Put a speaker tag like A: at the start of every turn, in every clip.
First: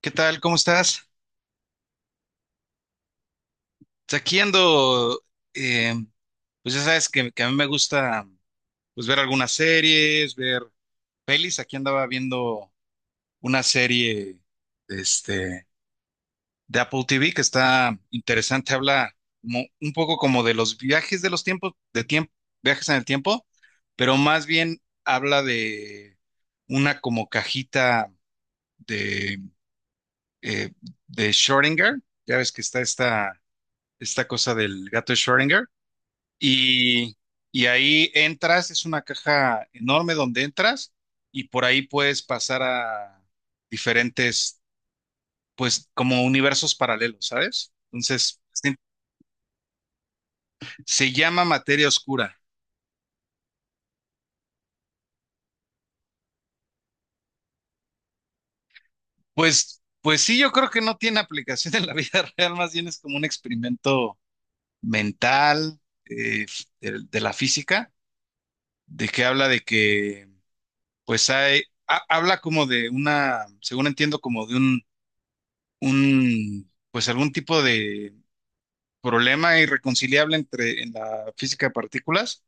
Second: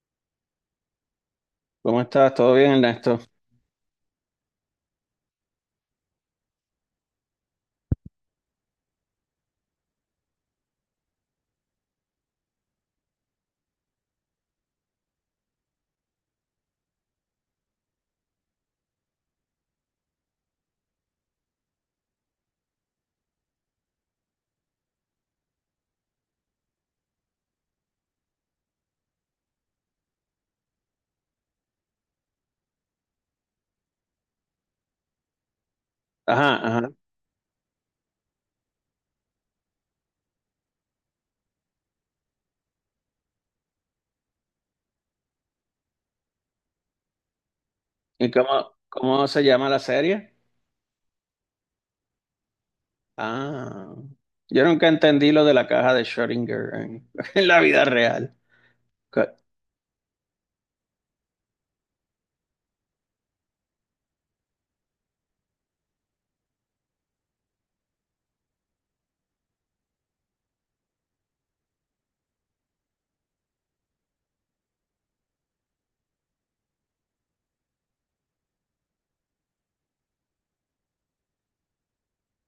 A: ¿Qué tal? ¿Cómo estás?
B: ¿Cómo estás? ¿Todo bien, Ernesto?
A: Pues aquí ando, eh, pues ya sabes que a mí me gusta pues ver algunas series, ver pelis. Aquí andaba viendo una serie este, de Apple TV que está interesante. Habla un poco como de los viajes de los tiempos, viajes en el tiempo, pero más bien habla de una como cajita de, eh, de Schrödinger. Ya ves que está esta cosa del gato de Schrödinger.
B: Ajá, ajá.
A: Y, y ahí entras, es una caja enorme donde entras y por ahí puedes pasar a diferentes, pues como universos paralelos, ¿sabes?
B: ¿Y
A: Entonces,
B: cómo,
A: se
B: cómo se llama la serie?
A: se llama materia oscura.
B: Ah, yo nunca entendí lo de la caja de Schrödinger en, en la vida real. Co-
A: Pues, pues sí, yo creo que no tiene aplicación en la vida real, más bien es como un experimento mental, eh, de la física, de que habla de que, pues hay, habla como de una, según entiendo, como de un pues algún tipo de problema irreconciliable entre en la física de partículas,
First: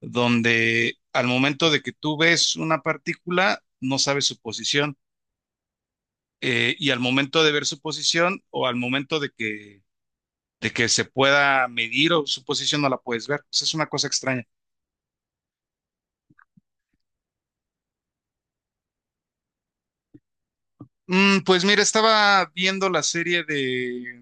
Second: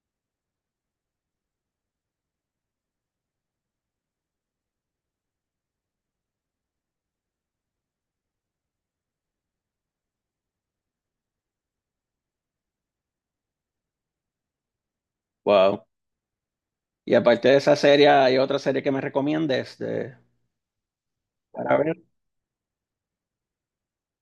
A: donde al momento de que tú ves una partícula, no sabes su posición, y al momento de ver su posición o al momento de que se pueda medir o su posición, no la puedes ver. Pues es una cosa extraña.
B: Wow. Y aparte de esa serie, ¿hay otra serie que me recomiendes de,
A: Mm, pues
B: para
A: mira,
B: ver?
A: estaba viendo la serie de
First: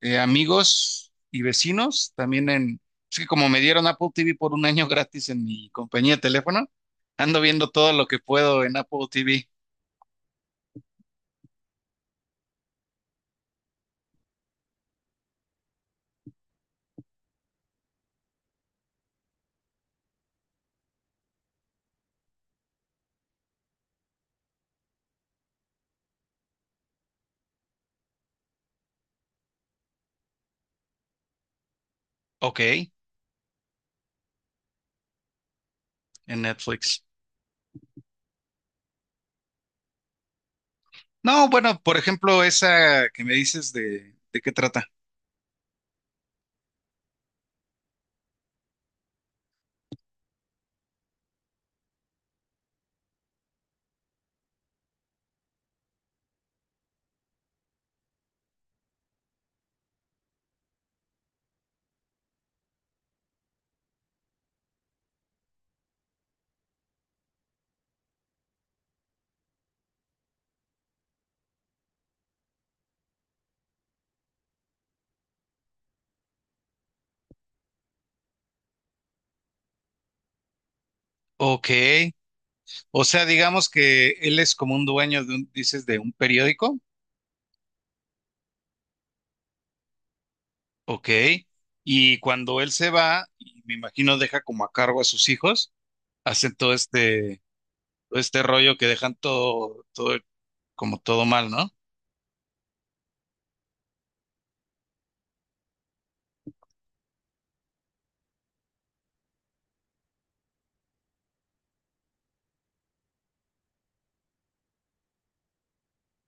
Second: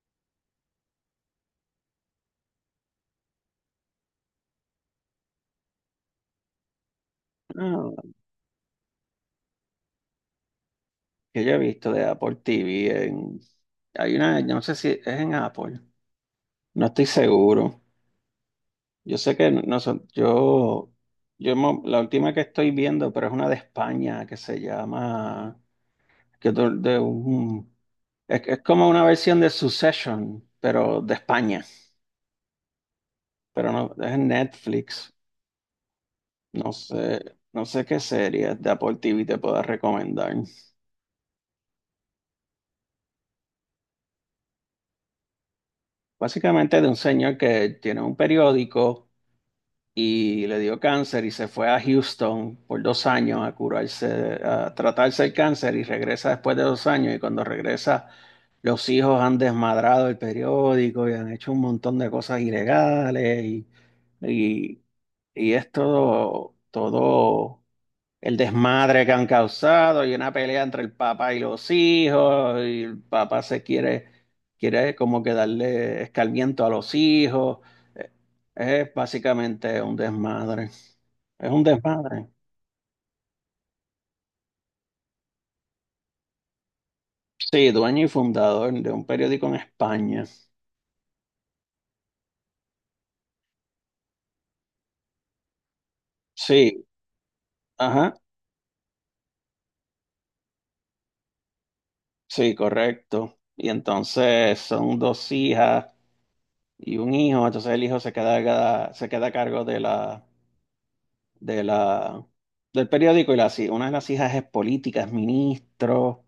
A: Amigos y Vecinos, también en... Es que como me dieron Apple TV por un año gratis en mi compañía de teléfono, ando viendo todo lo
B: Ah,
A: que puedo en Apple TV.
B: que yo he visto de Apple TV en, hay una, no sé si es en Apple, no estoy seguro. Yo sé que no son, yo mo- la última que estoy viendo, pero es una de España que se llama que to- de un- es como una versión de Succession, pero de España,
A: Ok, en
B: pero no, es en Netflix. No
A: Netflix.
B: sé, no sé qué series de Apple TV te puedo recomendar.
A: No, bueno, por ejemplo, esa que me dices ¿de qué trata?
B: Básicamente de un señor que tiene un periódico y le dio cáncer y se fue a Houston por dos años a curarse, a tratarse el cáncer y regresa después de dos años y cuando regresa los hijos han desmadrado el periódico y han hecho un montón de cosas ilegales y, y es todo el desmadre que han causado y una pelea entre el papá y los hijos y el papá se quiere, quiere como que darle escarmiento a los hijos. Eh, Es básicamente un desmadre. Es un
A: Ok,
B: desmadre.
A: o sea, digamos que él es como un dueño de un, dices, de un periódico.
B: Sí, dueño y fundador de un periódico en España.
A: Ok, y cuando él se va, y me imagino deja como a cargo a sus hijos, hacen
B: Sí, ajá,
A: todo este rollo que dejan todo, todo, como todo mal, ¿no?
B: sí, correcto. Y entonces son dos hijas y un hijo, entonces el hijo se queda a cargo de la, del periódico y las, hij- una de las hijas es política, es ministro,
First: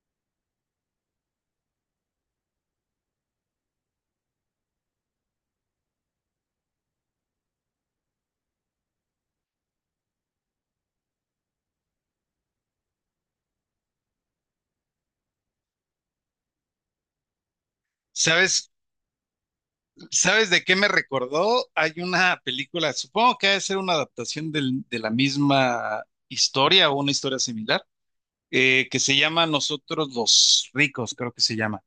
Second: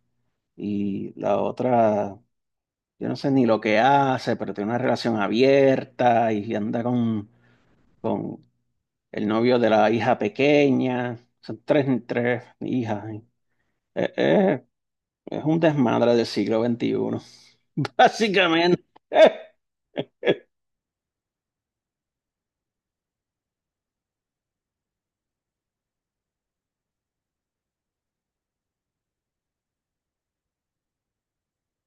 B: y la otra, yo no sé ni lo que hace, pero tiene una relación abierta y anda con el novio de la hija pequeña, son tres, tres hijas. Y- eh, eh, es un desmadre del siglo veintiuno
A: ¿Sabes,
B: básicamente.
A: sabes de qué me recordó? Hay una película, supongo que ha de ser una adaptación de la misma historia o una historia similar, que se llama Nosotros los Ricos, creo que se llama,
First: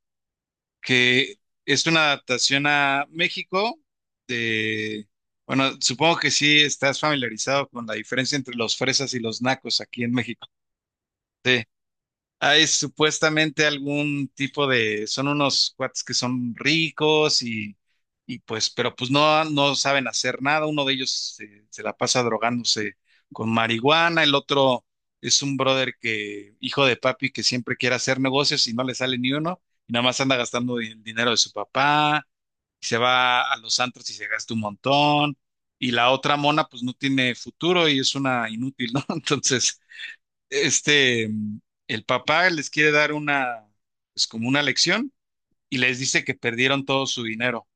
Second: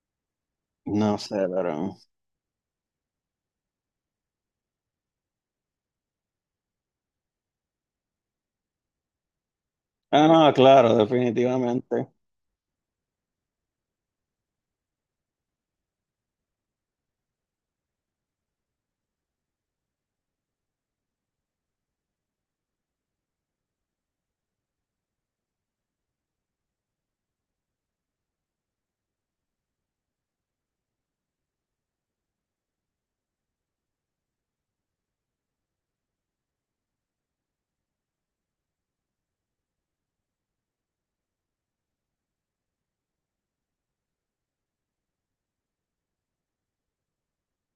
B: No
A: que
B: sé, pero...
A: es una adaptación a México de, bueno, supongo que sí estás familiarizado con la diferencia entre los fresas y los nacos aquí en
B: Ah,
A: México.
B: no, claro,
A: Sí.
B: definitivamente.
A: Hay supuestamente algún tipo de, son unos cuates que son ricos y pues, pero pues no, no saben hacer nada. Uno de ellos se la pasa drogándose con marihuana, el otro es un brother que, hijo de papi, que siempre quiere hacer negocios y no le sale ni uno, y nada más anda gastando el dinero de su papá, y se va a los antros y se gasta un montón, y la otra mona pues no tiene futuro y es una inútil, ¿no? Entonces este, mm, el papá les quiere dar una, pues como una lección y les dice que perdieron todo su dinero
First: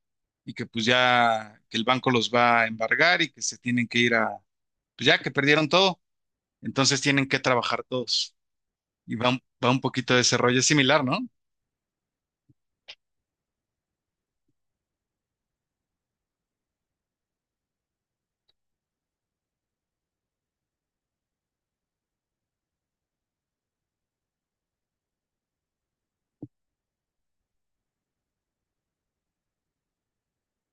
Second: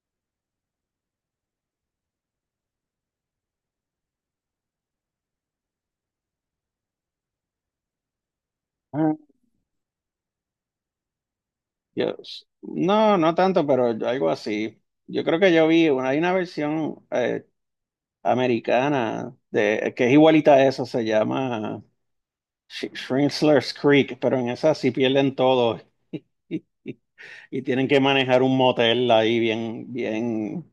A: y que pues ya, que el banco los va a embargar y que se tienen que ir a, pues ya que perdieron todo, entonces tienen que trabajar todos. Y
B: Ah,
A: va, va un poquito de ese rollo, es similar, ¿no?
B: yo, no, no tanto, pero algo así. Yo creo que yo vi, una- hay una versión americana de, que es igualita a eso, se llama Sh- Shrintzler's Creek, pero en esa sí pierden todo y tienen que manejar un motel ahí bien, bien,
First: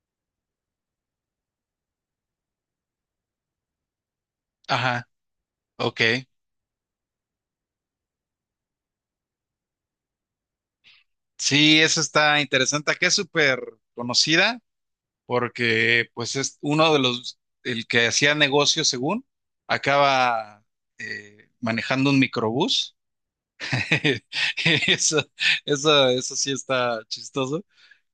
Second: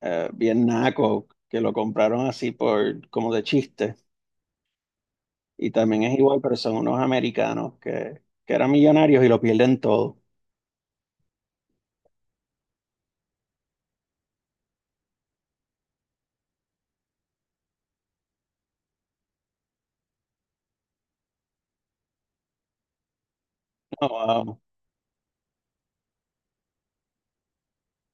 B: eh, bien naco, que lo compraron así por, como de chiste.
A: Ajá,
B: Y
A: ok.
B: también es igual, pero son unos americanos que eran millonarios y lo pierden todo.
A: Sí, eso está interesante, que es súper conocida porque pues es uno de los, el que hacía negocio según, acaba manejando un microbús.
B: Oh, wow.
A: Eso, eso sí está chistoso.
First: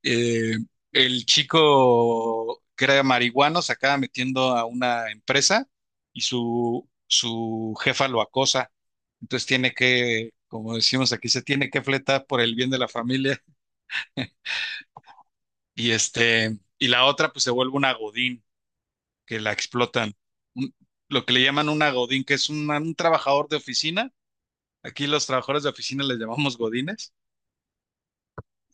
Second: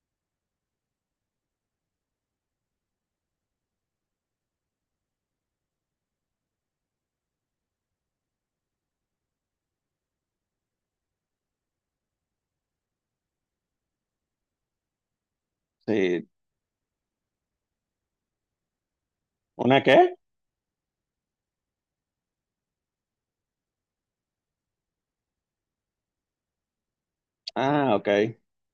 A: Eh, el chico que era marihuano se acaba metiendo a una empresa y su jefa lo acosa. Entonces tiene que, como decimos aquí, se tiene que fletar por el bien de la familia. Y
B: Sí.
A: este, y la otra, pues se vuelve una godín, que la
B: ¿Una
A: explotan.
B: qué?
A: Un- lo que le llaman una godín, que es un trabajador de oficina. Aquí los trabajadores de oficina les llamamos godines.
B: Ah, ok.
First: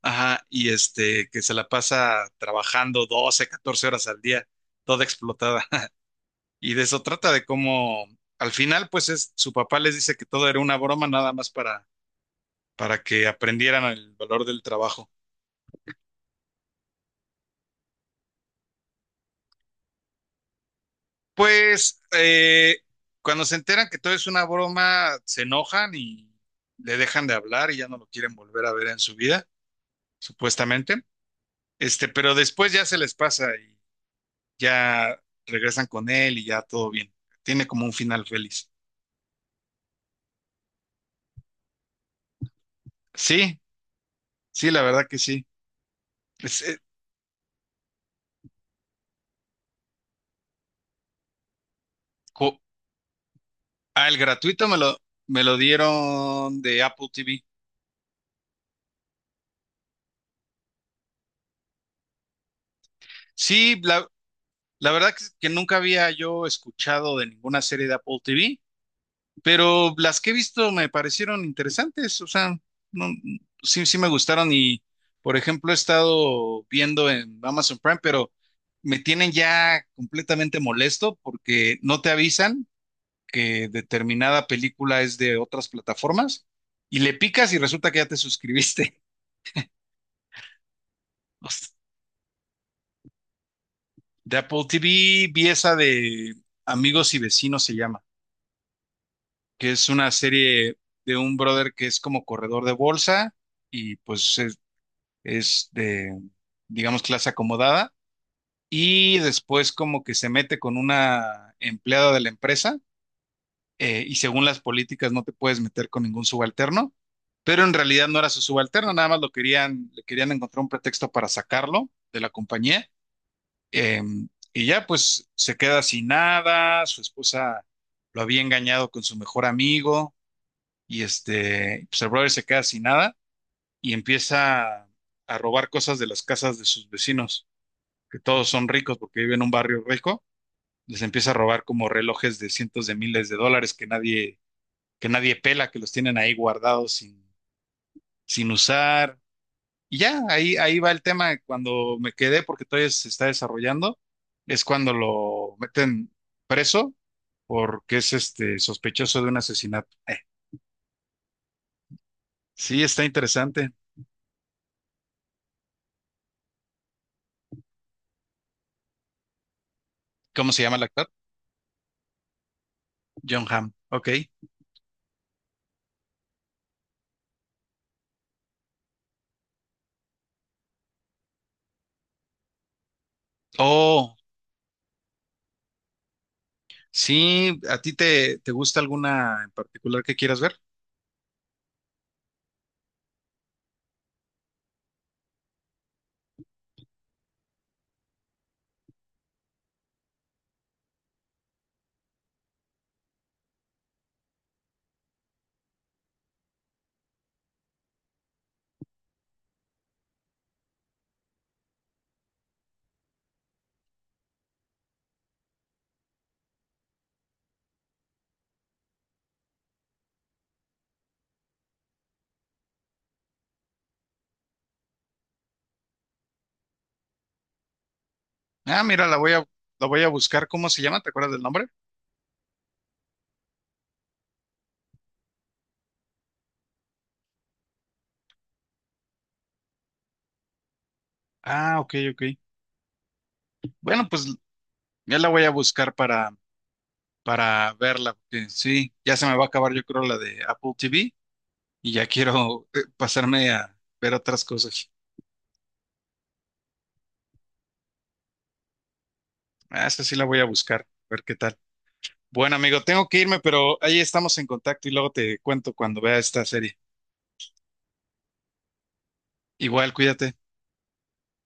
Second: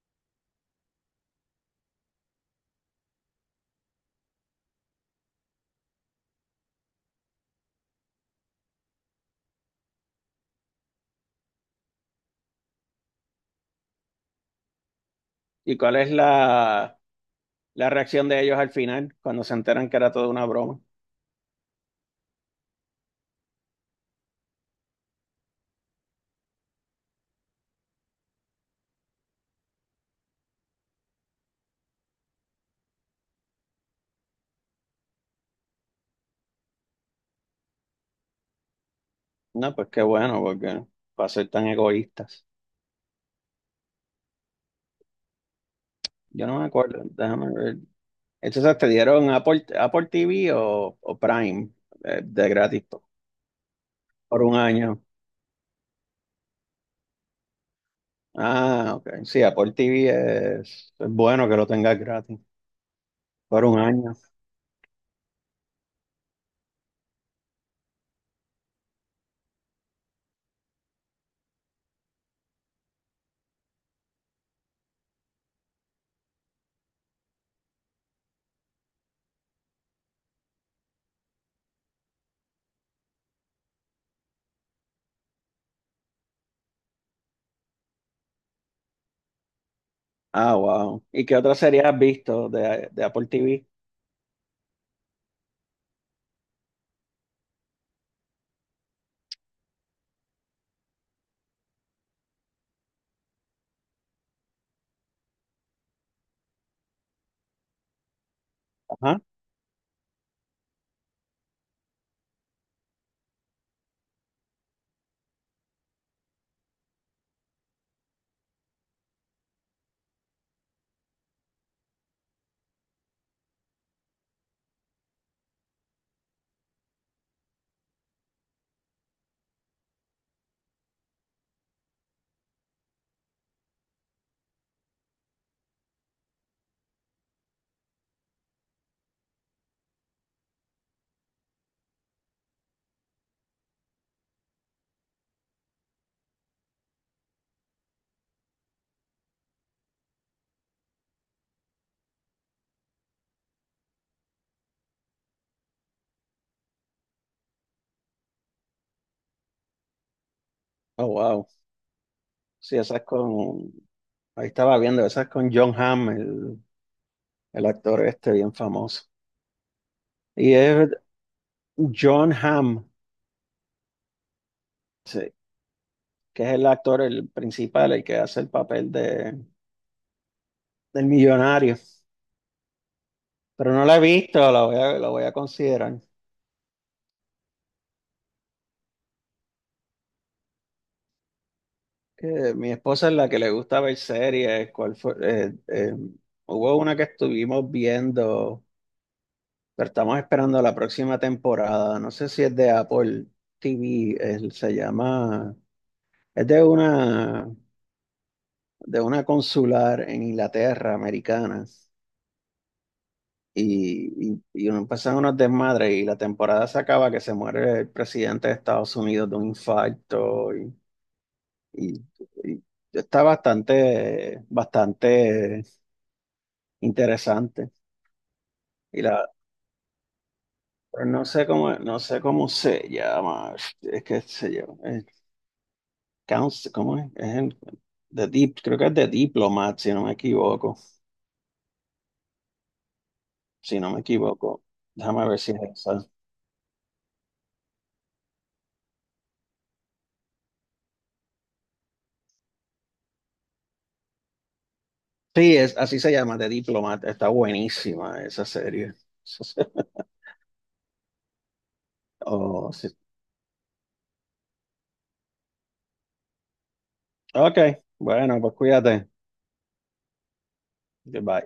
A: Ajá, y este, que se la pasa trabajando 12 14 horas al día, toda explotada. Y de eso trata de cómo, al final, pues es, su papá les dice que todo era una broma nada más para que aprendieran el valor del trabajo.
B: ¿Y cuál es la, la reacción de ellos al final cuando se enteran que era toda una broma?
A: Pues cuando se enteran que todo es una broma, se enojan y le dejan de hablar y ya no lo quieren volver a ver en su vida, supuestamente. Este, pero después ya se les pasa y ya regresan con él y ya todo bien. Tiene como un final feliz.
B: No, pues qué bueno, porque para ser tan egoístas.
A: Sí, sí, la verdad que sí.
B: Yo no
A: Es,
B: me acuerdo, déjame ver. Entonces te dieron Apple, Apple TV o Prime de,
A: co-
B: gratis po-
A: ah, el
B: por un
A: gratuito me
B: año.
A: me lo dieron de Apple TV.
B: Ah, ok. Sí, Apple TV es bueno que lo tengas gratis por un
A: Sí,
B: año.
A: la verdad que nunca había yo escuchado de ninguna serie de Apple TV, pero las que he visto me parecieron interesantes, o sea, no- sí, sí me gustaron y, por ejemplo, he estado viendo en Amazon Prime, pero me tienen ya completamente molesto porque no te avisan que determinada película es de otras plataformas y le picas y resulta que ya te suscribiste.
B: Ah, wow. ¿Y qué
A: O
B: otra serie has visto de Apple TV?
A: de Apple TV vi esa de Amigos y Vecinos se llama, que es una serie de un brother que es como corredor de bolsa y pues es de, digamos, clase acomodada y
B: Ajá.
A: después como que se mete con una empleada de la empresa, y según las políticas no te puedes meter con ningún subalterno, pero en realidad no era su subalterno, nada más lo querían, le querían encontrar un pretexto para sacarlo de la compañía. eh, y ya pues se queda sin nada, su esposa lo había engañado con su mejor amigo y este, pues el brother se queda sin nada y empieza a robar cosas de las casas de sus vecinos, que todos son ricos porque viven en un barrio rico, les empieza a robar como relojes de cientos de miles de dólares que nadie pela, que los tienen ahí guardados sin, sin usar. Y ya, ahí, ahí va el tema. Cuando me quedé, porque todavía se está desarrollando, es cuando lo meten preso porque es este sospechoso de un asesinato.
B: Oh, wow. Sí,
A: Sí,
B: esa es
A: está interesante.
B: con, ahí estaba viendo, esa es con John Hamm, el actor este bien famoso.
A: ¿Cómo
B: Y
A: se llama el
B: es
A: actor?
B: John Hamm,
A: John Hamm. Ok.
B: sí, que es el actor, el principal, el que hace el papel de, del millonario. Pero no la he
A: Oh,
B: visto, la voy a considerar.
A: sí, ¿a ti te gusta alguna en particular que quieras ver?
B: Que mi esposa es la que le gusta ver series. ¿Cuál fue? Hubo una que estuvimos viendo, pero estamos esperando la próxima temporada. No sé si es de Apple TV, se llama... Es de una consular en Inglaterra, americana, y uno empezaron unos desmadres y la temporada se acaba que se muere el presidente de Estados Unidos de un infarto y- y está bastante interesante.
A: Ah,
B: Y
A: mira, la
B: la,
A: voy la voy a buscar. ¿Cómo se llama?
B: pero
A: ¿Te
B: no
A: acuerdas del
B: sé
A: nombre?
B: cómo, no sé cómo se llama, es que se llama, Counsel- ¿cómo es? Es el- The deep creo que es de Diplomat, si no me equivoco,
A: Ah, ok, ok.
B: si no me
A: Bueno, pues
B: equivoco.
A: ya la
B: Déjame ver
A: voy a
B: si es
A: buscar
B: esa.
A: para verla, porque sí, ya se me va a acabar yo creo la de Apple TV y ya quiero pasarme a ver otras cosas.
B: Sí, es, así se llama, The Diplomat. Está buenísima esa serie.
A: Ah, esa sí la voy a buscar, a ver qué tal. Bueno,
B: Oh,
A: amigo,
B: sí.
A: tengo que irme, pero ahí estamos en contacto y luego te cuento cuando vea esta serie.
B: Ok, bueno, pues cuídate.
A: Igual, cuídate.
B: Goodbye.